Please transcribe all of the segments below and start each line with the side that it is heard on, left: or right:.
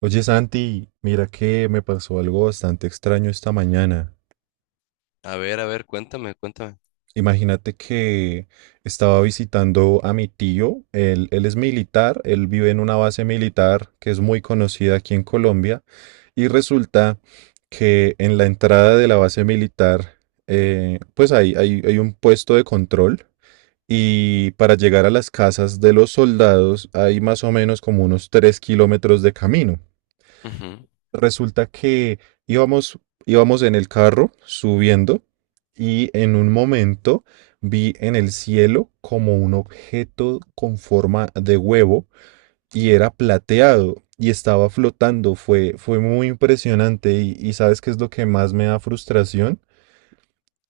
right: Oye Santi, mira que me pasó algo bastante extraño esta mañana.
left: A ver, cuéntame, cuéntame.
right: Imagínate que estaba visitando a mi tío, él es militar, él vive en una base militar que es muy conocida aquí en Colombia y resulta que en la entrada de la base militar, pues hay un puesto de control y para llegar a las casas de los soldados hay más o menos como unos 3 km de camino.
left: Ujú.
right: Resulta que íbamos, íbamos en el carro subiendo y en un momento vi en el cielo como un objeto con forma de huevo y era plateado y estaba flotando. Fue muy impresionante y ¿sabes qué es lo que más me da frustración?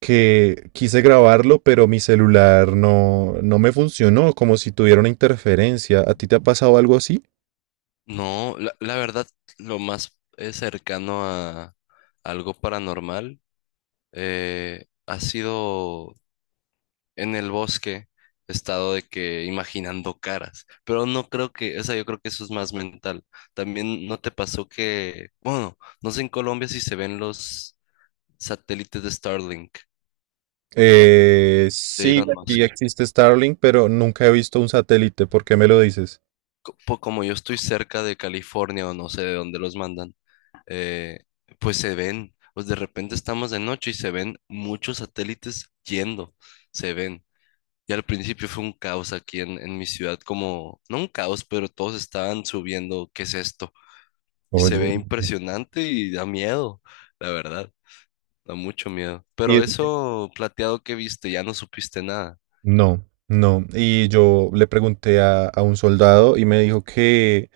right: Que quise grabarlo, pero mi celular no me funcionó, como si tuviera una interferencia. ¿A ti te ha pasado algo así?
left: No, la verdad, lo más cercano a algo paranormal ha sido en el bosque, he estado de que imaginando caras, pero no creo que, o sea, yo creo que eso es más mental. También no te pasó que, bueno, no sé en Colombia si se ven los satélites de Starlink, de
right: Sí,
left: Elon
right: aquí
left: Musk.
right: existe Starlink, pero nunca he visto un satélite. ¿Por qué me lo dices?
left: Como yo estoy cerca de California o no sé de dónde los mandan. eh, pues se ven, pues de repente estamos de noche y se ven muchos satélites yendo, se ven. Y al principio fue un caos aquí en mi ciudad, como, no un caos, pero todos estaban subiendo, ¿qué es esto? Y se
right: Oye.
left: ve impresionante y da miedo, la verdad, da mucho miedo. Pero eso plateado que viste, ya no supiste nada.
right: No, no. Y yo le pregunté a un soldado y me dijo que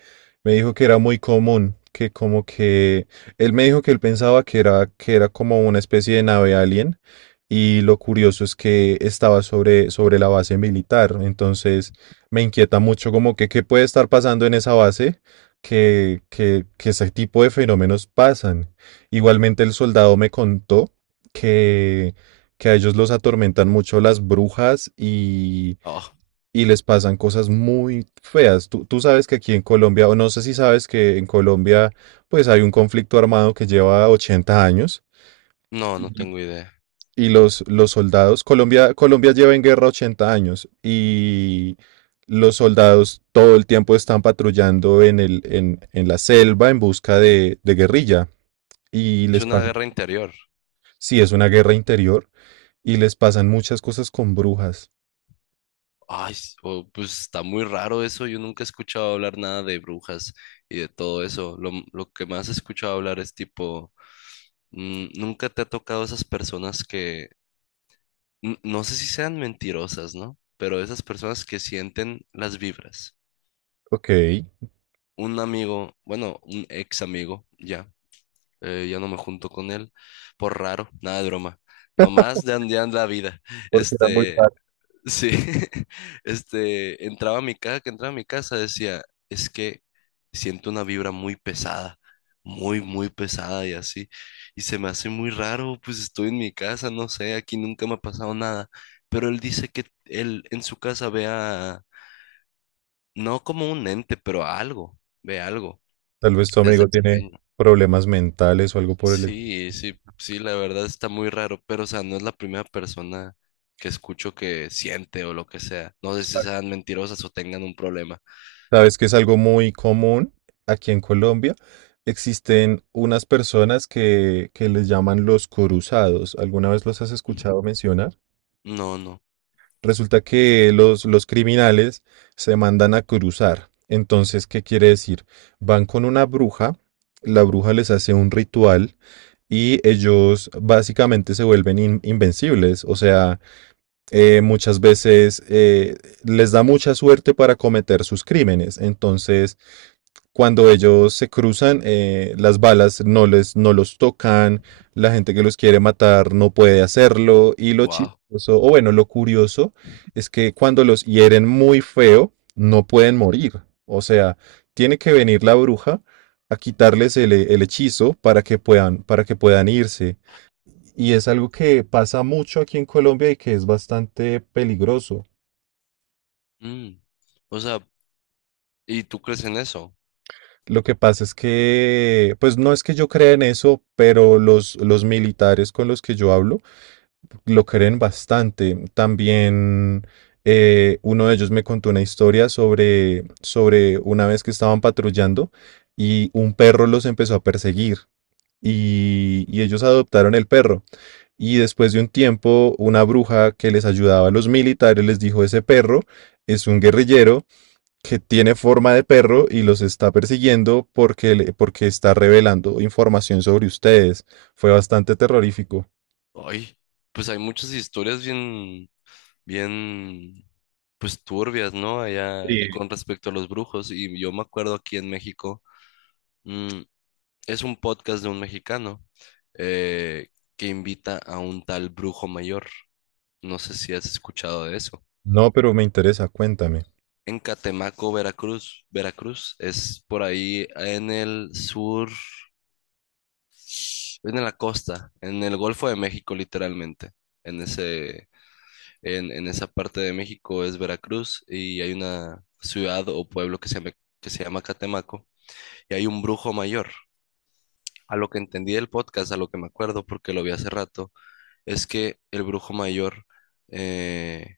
right: me dijo que era muy común, que como que él me dijo que él pensaba que era como una especie de nave alien. Y lo curioso es que estaba sobre la base militar, entonces me inquieta mucho como que qué puede estar pasando en esa base, que ese tipo de fenómenos pasan. Igualmente el soldado me contó que, que a ellos los atormentan mucho las brujas y,
left: Oh,
right: y les pasan cosas muy feas. Tú sabes que aquí en Colombia, o no sé si sabes que en Colombia pues hay un conflicto armado que lleva 80 años.
left: no, no tengo idea.
right: Y los soldados, Colombia lleva en guerra 80 años y los soldados todo el tiempo están patrullando en la selva en busca de guerrilla. Y
left: Es
right: les
left: una
right: pasa,
left: guerra interior.
right: sí, es una guerra interior y les pasan muchas cosas con brujas.
left: Ay, pues está muy raro eso. Yo nunca he escuchado hablar nada de brujas y de todo eso. Lo, lo que más he escuchado hablar es tipo, nunca te ha tocado esas personas que, no sé si sean mentirosas, ¿no? Pero esas personas que sienten las vibras.
right: Ok,
left: Un amigo, bueno, un ex amigo, ya, ya no me junto con él, por raro, nada de broma. Nomás de andean la vida.
right: porque era muy
left: Este,
right: raro.
left: sí, este, entraba a mi casa, que entraba a mi casa decía, es que siento una vibra muy pesada, muy, muy pesada y así, y se me hace muy raro, pues estoy en mi casa, no sé, aquí nunca me ha pasado nada, pero él dice que él en su casa ve a, no como un ente, pero a algo, ve algo
right: Tal vez tu
left: desde
right: amigo tiene
left: pequeño.
right: problemas mentales o algo por el
left: Sí, sí, sí, la verdad está muy raro, pero o sea, no es la primera persona que escucho que siente o lo que sea. No sé si
right: estilo.
left: sean mentirosas o tengan un problema.
right: Sabes que es algo muy común aquí en Colombia. Existen unas personas que les llaman los coruzados. ¿Alguna vez los has escuchado mencionar?
left: No, no.
right: Resulta que los criminales se mandan a cruzar. Entonces, ¿qué quiere decir? Van con una bruja, la bruja les hace un ritual y ellos básicamente se vuelven invencibles. O sea, muchas veces les da mucha suerte para cometer sus crímenes. Entonces, cuando ellos se cruzan, las balas no los tocan, la gente que los quiere matar no puede hacerlo, y lo
left: Wow.
right: chistoso, o bueno, lo curioso, es que cuando los hieren muy feo, no pueden morir. O sea, tiene que venir la bruja a quitarles el hechizo para que puedan irse. Y es algo que pasa mucho aquí en Colombia y que es bastante peligroso.
left: O sea, ¿y tú crees en eso?
right: Lo que pasa es que, pues no es que yo crea en eso, pero los militares con los que yo hablo lo creen bastante. También uno de ellos me contó una historia sobre una vez que estaban patrullando y un perro los empezó a perseguir y ellos adoptaron el perro. Y después de un tiempo, una bruja que les ayudaba a los militares les dijo, ese perro es un guerrillero que tiene forma de perro y los está persiguiendo porque está revelando información sobre ustedes. Fue bastante terrorífico.
left: Ay, pues hay muchas historias bien, bien, pues turbias, ¿no? Allá con respecto a los brujos. Y yo me acuerdo aquí en México, mm, es un podcast de un mexicano eh, que invita a un tal brujo mayor. No sé si has escuchado de eso.
right: No, pero me interesa, cuéntame.
left: En Catemaco, Veracruz, Veracruz es por ahí en el sur, en la costa, en el Golfo de México, literalmente. En ese, en esa parte de México es Veracruz y hay una ciudad o pueblo que se llama Catemaco y hay un brujo mayor. A lo que entendí del podcast, a lo que me acuerdo porque lo vi hace rato, es que el brujo mayor eh,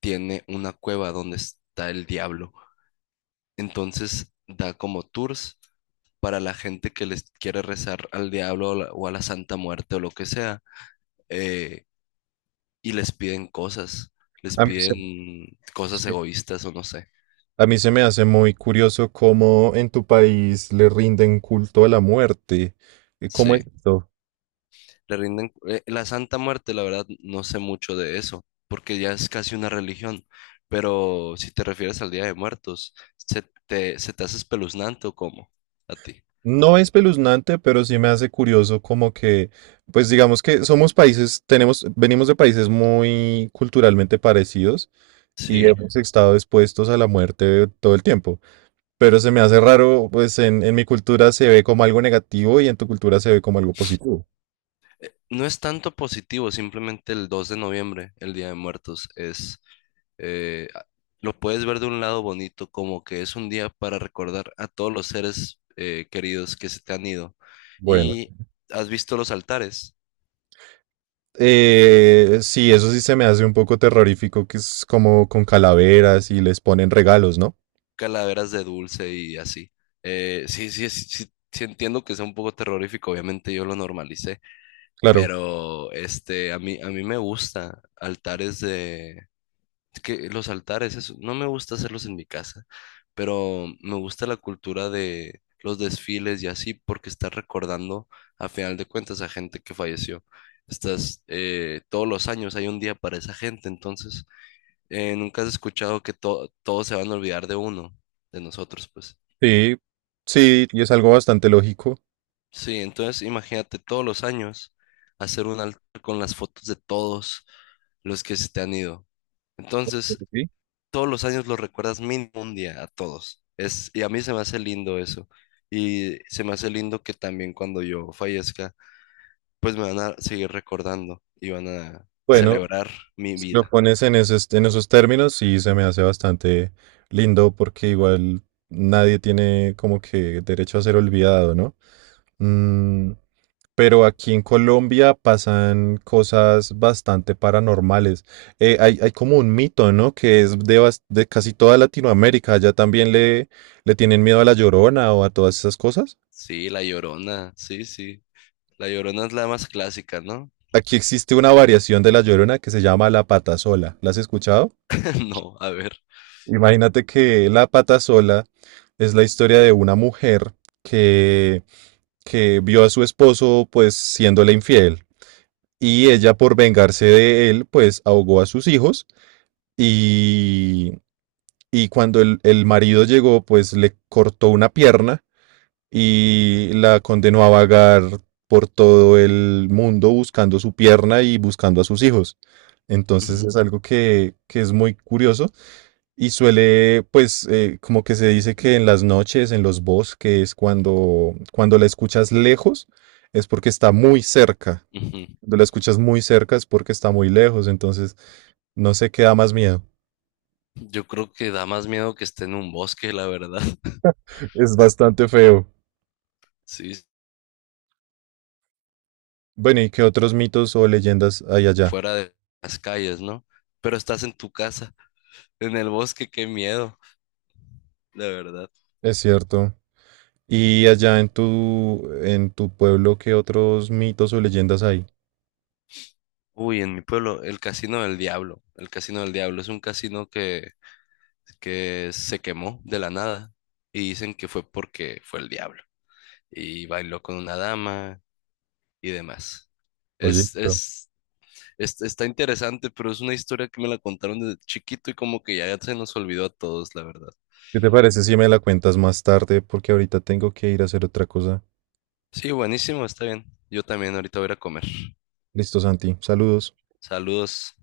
left: tiene una cueva donde está el diablo. Entonces da como tours para la gente que les quiere rezar al diablo o a la Santa Muerte o lo que sea, eh, y les
right: A mí se,
left: piden cosas
right: sí.
left: egoístas o no sé.
right: A mí se me hace muy curioso cómo en tu país le rinden culto a la muerte. ¿Cómo es
left: Sí,
right: esto?
left: le rinden... la Santa Muerte, la verdad, no sé mucho de eso, porque ya es casi una religión, pero si te refieres al Día de Muertos, se te hace espeluznante o cómo? A ti.
right: No es espeluznante, pero sí me hace curioso como que, pues digamos que somos países, tenemos, venimos de países muy culturalmente parecidos y
left: Sí.
right: ujú, hemos estado expuestos a la muerte todo el tiempo. Pero se me hace raro, pues en mi cultura se ve como algo negativo y en tu cultura se ve como algo positivo.
left: No es tanto positivo, simplemente el 2 de noviembre, el Día de Muertos, es eh, a- lo puedes ver de un lado bonito, como que es un día para recordar a todos los seres queridos que se te han ido.
right: Bueno,
left: Y has visto los altares,
right: sí, eso sí se me hace un poco terrorífico, que es como con calaveras y les ponen regalos, ¿no?
left: calaveras de dulce y así. Sí, sí, sí, sí, sí, entiendo que sea un poco terrorífico, obviamente yo lo normalicé,
right: Claro.
left: pero este, a mí me gusta altares de es que los altares, eso, no me gusta hacerlos en mi casa, pero me gusta la cultura de los desfiles y así, porque estás recordando a final de cuentas a gente que falleció. Estás, todos los años hay un día para esa gente, entonces nunca has escuchado que todos se van a olvidar de uno, de nosotros, pues.
right: Sí, sí, y es algo bastante lógico.
left: Sí, entonces imagínate todos los años hacer un altar con las fotos de todos los que se te han ido. Entonces,
right: Sí.
left: todos los años los recuerdas mínimo un día a todos. Es, y a mí se me hace lindo eso. Y se me hace lindo que también cuando yo fallezca, pues me van a seguir recordando y van a
right: Bueno,
left: celebrar mi
right: si lo
left: vida.
right: pones en esos términos, sí se me hace bastante lindo porque igual nadie tiene como que derecho a ser olvidado, ¿no? Mm. Pero aquí en Colombia pasan cosas bastante paranormales. Hay como un mito, ¿no? Que es de casi toda Latinoamérica. Allá también le tienen miedo a la Llorona o a todas esas cosas.
left: Sí, La Llorona, sí, sí. La Llorona es la más clásica, ¿no?
right: Aquí existe una variación de la Llorona que se llama la Patasola. ¿La has escuchado?
left: No, a ver.
right: Imagínate que la Patasola es la historia de una mujer que, que vio a su esposo pues siéndole infiel. Y ella por vengarse de él pues ahogó a sus hijos y, y cuando el marido llegó, pues le cortó una pierna y la condenó a vagar por todo el mundo buscando su pierna y buscando a sus hijos. Entonces
left: Ujú,
right: es algo que es muy curioso y suele, pues, como que se dice que en las noches, en los bosques, cuando la escuchas lejos, es porque está muy cerca.
left: ujú.
right: Cuando la escuchas muy cerca es porque está muy lejos. Entonces, no sé qué da más miedo.
left: Yo creo que da más miedo que esté en un bosque, la verdad.
right: Es bastante feo.
left: Sí,
right: Bueno, ¿y qué otros mitos o leyendas hay allá?
left: fuera de las calles, ¿no? Pero estás en tu casa, en el bosque, qué miedo, la verdad.
right: Es cierto. ¿Y allá en tu pueblo, qué otros mitos o leyendas hay?
left: Uy, en mi pueblo, el Casino del Diablo. El Casino del Diablo es un casino que se quemó de la nada y dicen que fue porque fue el diablo y bailó con una dama y demás.
right: Oye,
left: Es,
right: pero,
left: es, Está interesante, pero es una historia que me la contaron desde chiquito y como que ya se nos olvidó a todos, la verdad.
right: ¿qué te parece si me la cuentas más tarde? Porque ahorita tengo que ir a hacer otra cosa.
left: Sí, buenísimo, está bien. Yo también ahorita voy a ir a comer.
right: Listo, Santi. Saludos.
left: Saludos.